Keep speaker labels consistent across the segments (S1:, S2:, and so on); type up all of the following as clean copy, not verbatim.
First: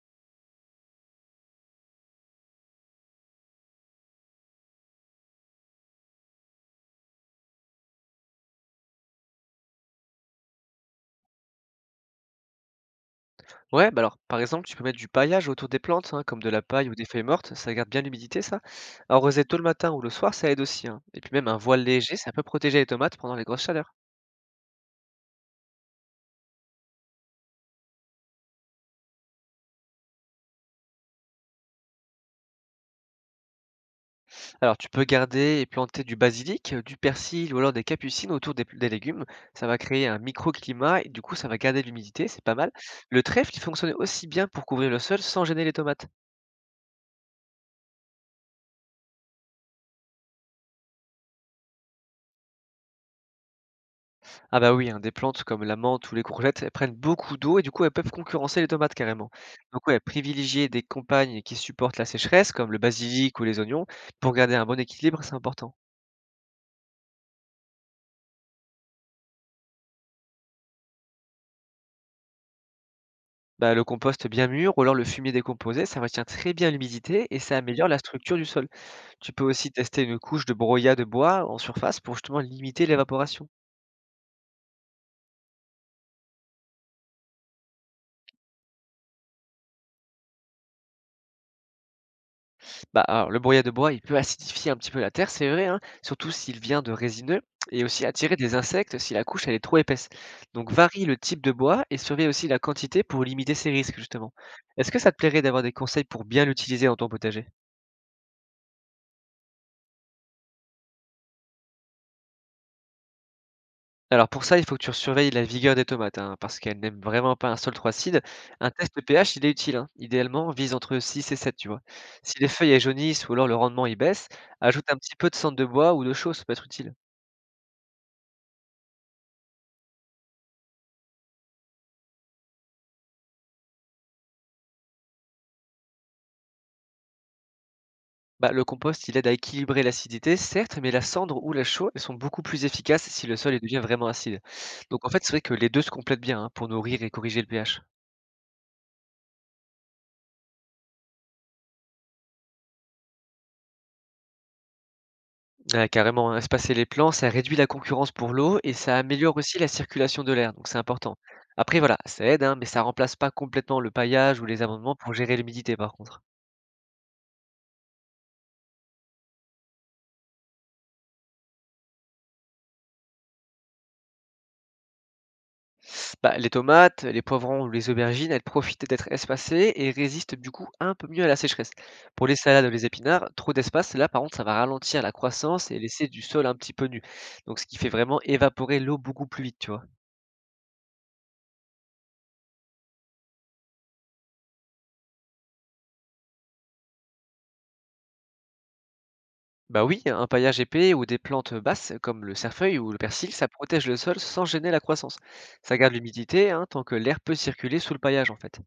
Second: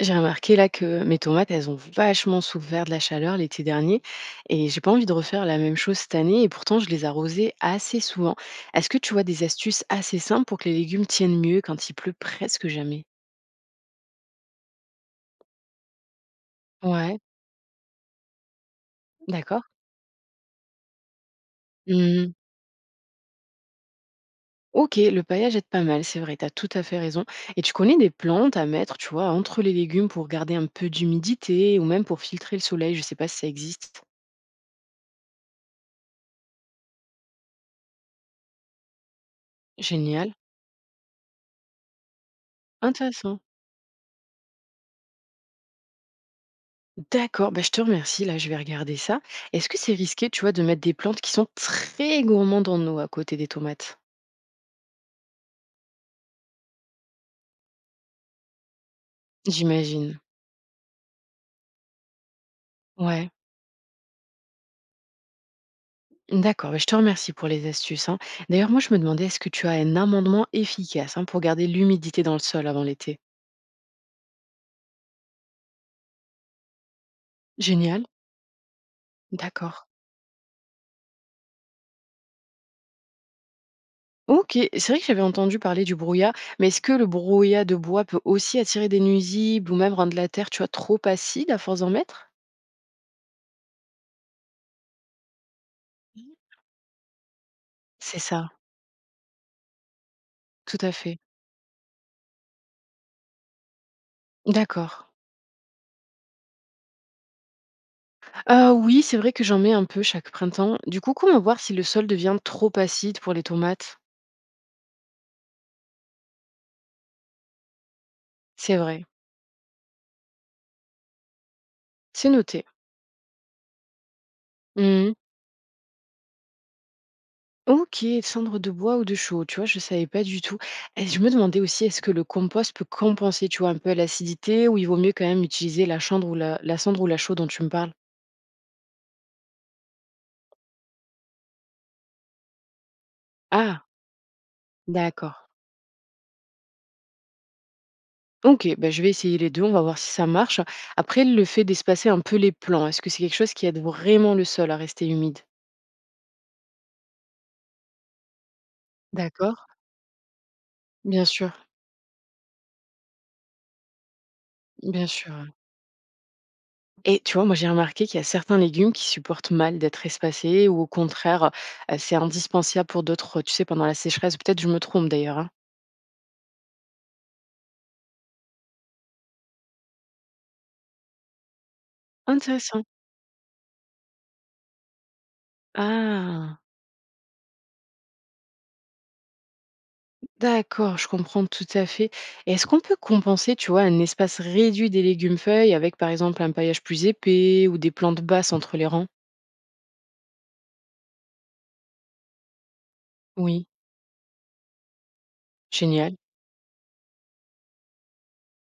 S1: J'ai remarqué là que mes tomates, elles ont vachement souffert de la chaleur l'été dernier et j'ai pas envie de refaire la même chose cette année et pourtant je les arrosais assez souvent. Est-ce que tu vois des astuces assez simples pour que les légumes tiennent mieux quand il pleut presque jamais?
S2: Ouais, bah alors, par exemple, tu peux mettre du paillage autour des plantes, hein, comme de la paille ou des
S1: Ouais,
S2: feuilles mortes, ça garde bien l'humidité, ça. Arroser tôt le
S1: d'accord.
S2: matin ou le soir, ça aide aussi, hein. Et puis même un voile léger, ça
S1: Hmm.
S2: peut protéger les tomates pendant les grosses chaleurs.
S1: Ok, le paillage est pas mal, c'est vrai, t'as tout à fait raison. Et tu connais des plantes à mettre, tu vois, entre les légumes pour garder un peu d'humidité ou même pour filtrer le soleil, je sais pas si ça existe.
S2: Alors, tu peux garder et planter du basilic, du persil ou alors des capucines autour des légumes. Ça va créer un
S1: Génial,
S2: microclimat et du coup, ça va garder l'humidité, c'est pas mal. Le
S1: intéressant.
S2: trèfle, il fonctionne aussi bien pour couvrir le sol sans gêner les tomates.
S1: D'accord, bah, je te remercie, là je vais regarder ça. Est-ce que c'est risqué, tu vois, de mettre des plantes qui sont très gourmandes en eau à côté des tomates?
S2: Ah bah oui, hein, des plantes comme la menthe ou les courgettes, elles prennent beaucoup d'eau et du coup, elles peuvent concurrencer les tomates carrément. Donc ouais,
S1: J'imagine.
S2: privilégier des campagnes qui supportent la sécheresse, comme le
S1: Ouais.
S2: basilic ou les oignons, pour garder un bon équilibre, c'est important.
S1: D'accord, bah, je te remercie pour les astuces, hein. D'ailleurs, moi je me demandais, est-ce que tu as un amendement efficace, hein, pour garder l'humidité dans le sol avant l'été?
S2: Bah, le compost bien mûr ou alors le fumier décomposé, ça retient très bien l'humidité et ça améliore la
S1: Génial.
S2: structure du sol. Tu peux aussi
S1: D'accord.
S2: tester une couche de broyat de bois en surface pour justement limiter l'évaporation.
S1: Ok, c'est vrai que j'avais entendu parler du brouillard, mais est-ce que le brouillard de bois peut aussi attirer des nuisibles ou même rendre la terre, tu vois, trop acide à force d'en mettre?
S2: Bah, alors, le broyat de bois, il peut acidifier un petit peu la terre, c'est vrai, hein, surtout s'il vient de résineux, et aussi
S1: C'est
S2: attirer
S1: ça,
S2: des insectes si la couche elle est trop épaisse. Donc
S1: tout à
S2: varie le
S1: fait.
S2: type de bois et surveille aussi la quantité pour limiter ces risques, justement. Est-ce
S1: D'accord.
S2: que ça te plairait d'avoir des conseils pour bien l'utiliser dans ton potager?
S1: Oui, c'est vrai que j'en mets un peu chaque printemps. Du coup, comment voir si le sol devient trop acide pour les tomates?
S2: Alors pour ça, il faut que tu surveilles la vigueur des tomates, hein, parce qu'elles n'aiment vraiment pas un sol trop acide. Un
S1: C'est
S2: test de
S1: vrai,
S2: pH, il est utile, hein. Idéalement, vise entre 6 et 7, tu vois.
S1: c'est
S2: Si les
S1: noté.
S2: feuilles elles jaunissent ou alors le rendement il baisse, ajoute un
S1: Mmh.
S2: petit peu de cendre de bois ou de chaux, ça peut être utile.
S1: OK, cendre de bois ou de chaux, tu vois, je savais pas du tout. Et je me demandais aussi, est-ce que le compost peut compenser, tu vois, un peu l'acidité ou il vaut mieux quand même utiliser la cendre ou la cendre ou la chaux dont tu me parles?
S2: Bah, le compost, il aide à équilibrer l'acidité, certes, mais la cendre ou la chaux, elles sont beaucoup plus efficaces si le sol il devient
S1: Ah,
S2: vraiment acide. Donc en fait, c'est
S1: d'accord.
S2: vrai que les deux se complètent bien, hein, pour nourrir et corriger le pH.
S1: OK, bah, je vais essayer les 2. On va voir si ça marche. Après, le fait d'espacer un peu les plants, est-ce que c'est quelque chose qui aide vraiment le sol à rester humide?
S2: Ah, carrément, hein, espacer les plants, ça réduit la concurrence pour l'eau et ça améliore aussi
S1: D'accord.
S2: la circulation de l'air, donc c'est important.
S1: Bien sûr,
S2: Après, voilà, ça aide, hein, mais ça remplace pas complètement le paillage ou les amendements
S1: bien
S2: pour gérer
S1: sûr.
S2: l'humidité, par contre.
S1: Et tu vois, moi j'ai remarqué qu'il y a certains légumes qui supportent mal d'être espacés ou au contraire, c'est indispensable pour d'autres, tu sais, pendant la sécheresse. Peut-être je me trompe d'ailleurs, hein.
S2: Bah, les tomates, les poivrons ou les aubergines, elles profitent d'être espacées et résistent du coup un peu mieux à la sécheresse. Pour les salades ou
S1: Intéressant.
S2: les épinards, trop d'espace, là par contre, ça va ralentir la croissance et laisser du sol un
S1: Ah,
S2: petit peu nu. Donc ce qui fait vraiment évaporer l'eau beaucoup plus vite, tu vois.
S1: d'accord, je comprends tout à fait. Et est-ce qu'on peut compenser, tu vois, un espace réduit des légumes feuilles avec par exemple un paillage plus épais ou des plantes basses entre les rangs?
S2: Bah oui, un paillage épais ou des plantes basses comme le cerfeuil ou le persil, ça
S1: Oui,
S2: protège le sol sans gêner la croissance. Ça garde
S1: génial.
S2: l'humidité, hein, tant que l'air peut circuler sous le paillage en fait.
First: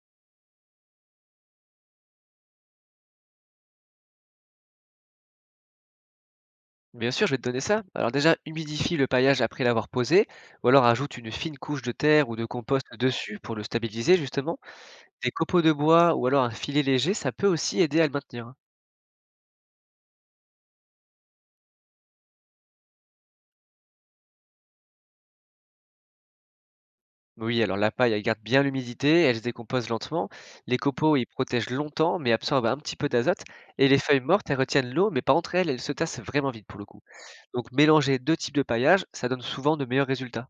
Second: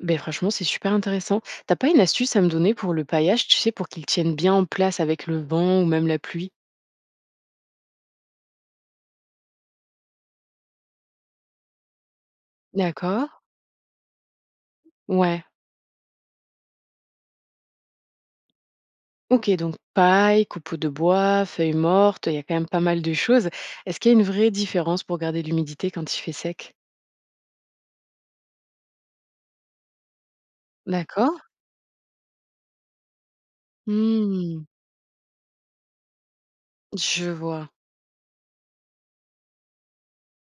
S1: Ben franchement, c'est super intéressant. T'as pas une astuce à me donner pour le paillage, tu sais, pour qu'il tienne bien en place avec le vent ou même la pluie?
S2: Bien sûr, je vais te donner ça. Alors déjà, humidifie le paillage après l'avoir posé, ou alors ajoute une fine couche de terre ou de compost
S1: D'accord.
S2: dessus pour le stabiliser justement. Des
S1: Ouais.
S2: copeaux de bois ou alors un filet léger, ça peut aussi aider à le maintenir, hein.
S1: OK, donc paille, copeaux de bois, feuilles mortes, il y a quand même pas mal de choses. Est-ce qu'il y a une vraie différence pour garder l'humidité quand il fait sec?
S2: Oui, alors la paille, elle garde bien l'humidité, elle se décompose lentement. Les copeaux, ils
S1: D'accord.
S2: protègent longtemps, mais absorbent un petit peu d'azote. Et les feuilles mortes, elles
S1: Mmh,
S2: retiennent l'eau, mais pas entre elles, elles se tassent vraiment vite pour le coup.
S1: je vois.
S2: Donc mélanger deux types de paillage, ça donne souvent de meilleurs résultats.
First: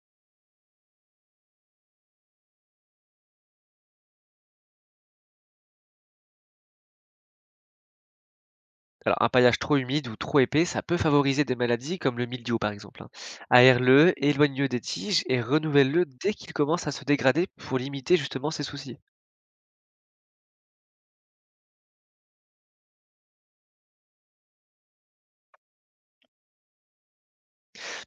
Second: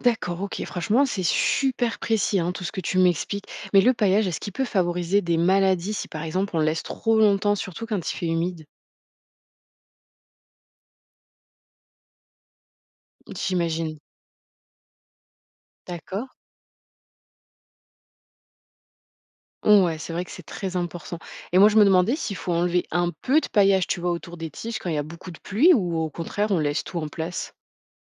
S1: D'accord, OK. Franchement, c'est super précis, hein, tout ce que tu m'expliques. Mais le paillage, est-ce qu'il peut favoriser des maladies si, par exemple, on le laisse trop longtemps, surtout quand il fait humide?
S2: Alors, un paillage trop humide ou trop épais, ça peut favoriser des maladies comme le mildiou, par exemple, hein.
S1: J'imagine.
S2: Aère-le, éloigne-le des tiges et renouvelle-le
S1: D'accord.
S2: dès qu'il commence à se dégrader pour limiter justement ces soucis.
S1: Ouais, c'est vrai que c'est très important. Et moi, je me demandais s'il faut enlever un peu de paillage, tu vois, autour des tiges quand il y a beaucoup de pluie ou au contraire, on laisse tout en place.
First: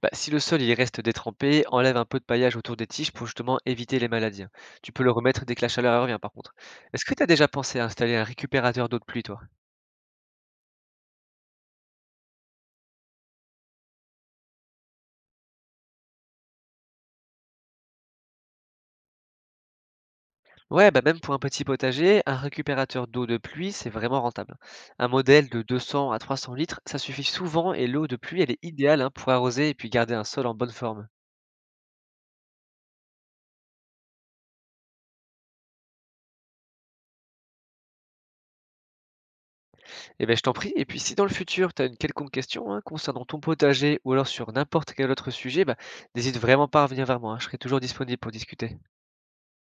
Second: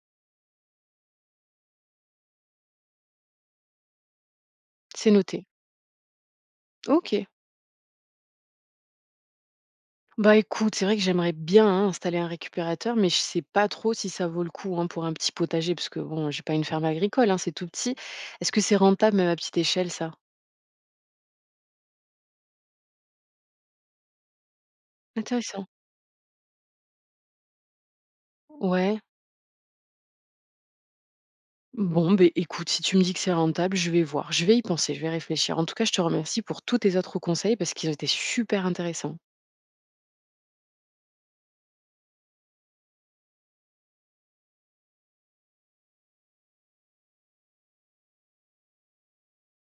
S2: Bah, si le sol il reste détrempé, enlève un peu de paillage autour des tiges pour justement éviter les maladies, hein. Tu peux le
S1: C'est
S2: remettre
S1: noté.
S2: dès que la chaleur revient, par contre. Est-ce que tu
S1: OK.
S2: as déjà pensé à installer un récupérateur d'eau de pluie, toi?
S1: Bah, écoute, c'est vrai que j'aimerais bien, hein, installer un récupérateur, mais je sais pas trop si ça vaut le coup, hein, pour un petit potager parce que bon, j'ai pas une ferme agricole, hein, c'est tout petit. Est-ce que c'est rentable même à petite échelle ça?
S2: Ouais, bah, même pour un petit potager, un récupérateur d'eau de pluie, c'est vraiment rentable. Un modèle de
S1: Intéressant.
S2: 200 à 300 litres, ça suffit souvent et l'eau de pluie, elle est idéale,
S1: Ouais.
S2: hein, pour arroser et puis garder un sol en bonne forme.
S1: Bon, beh, écoute, si tu me dis que c'est rentable, je vais voir, je vais y penser, je vais réfléchir. En tout cas, je te remercie pour tous tes autres conseils parce qu'ils ont été super intéressants.
S2: Et ben je t'en prie. Et puis si dans le futur, tu as une quelconque question, hein, concernant ton potager ou alors sur n'importe quel autre sujet, bah, n'hésite vraiment pas à revenir vers moi, hein, je serai toujours disponible pour discuter.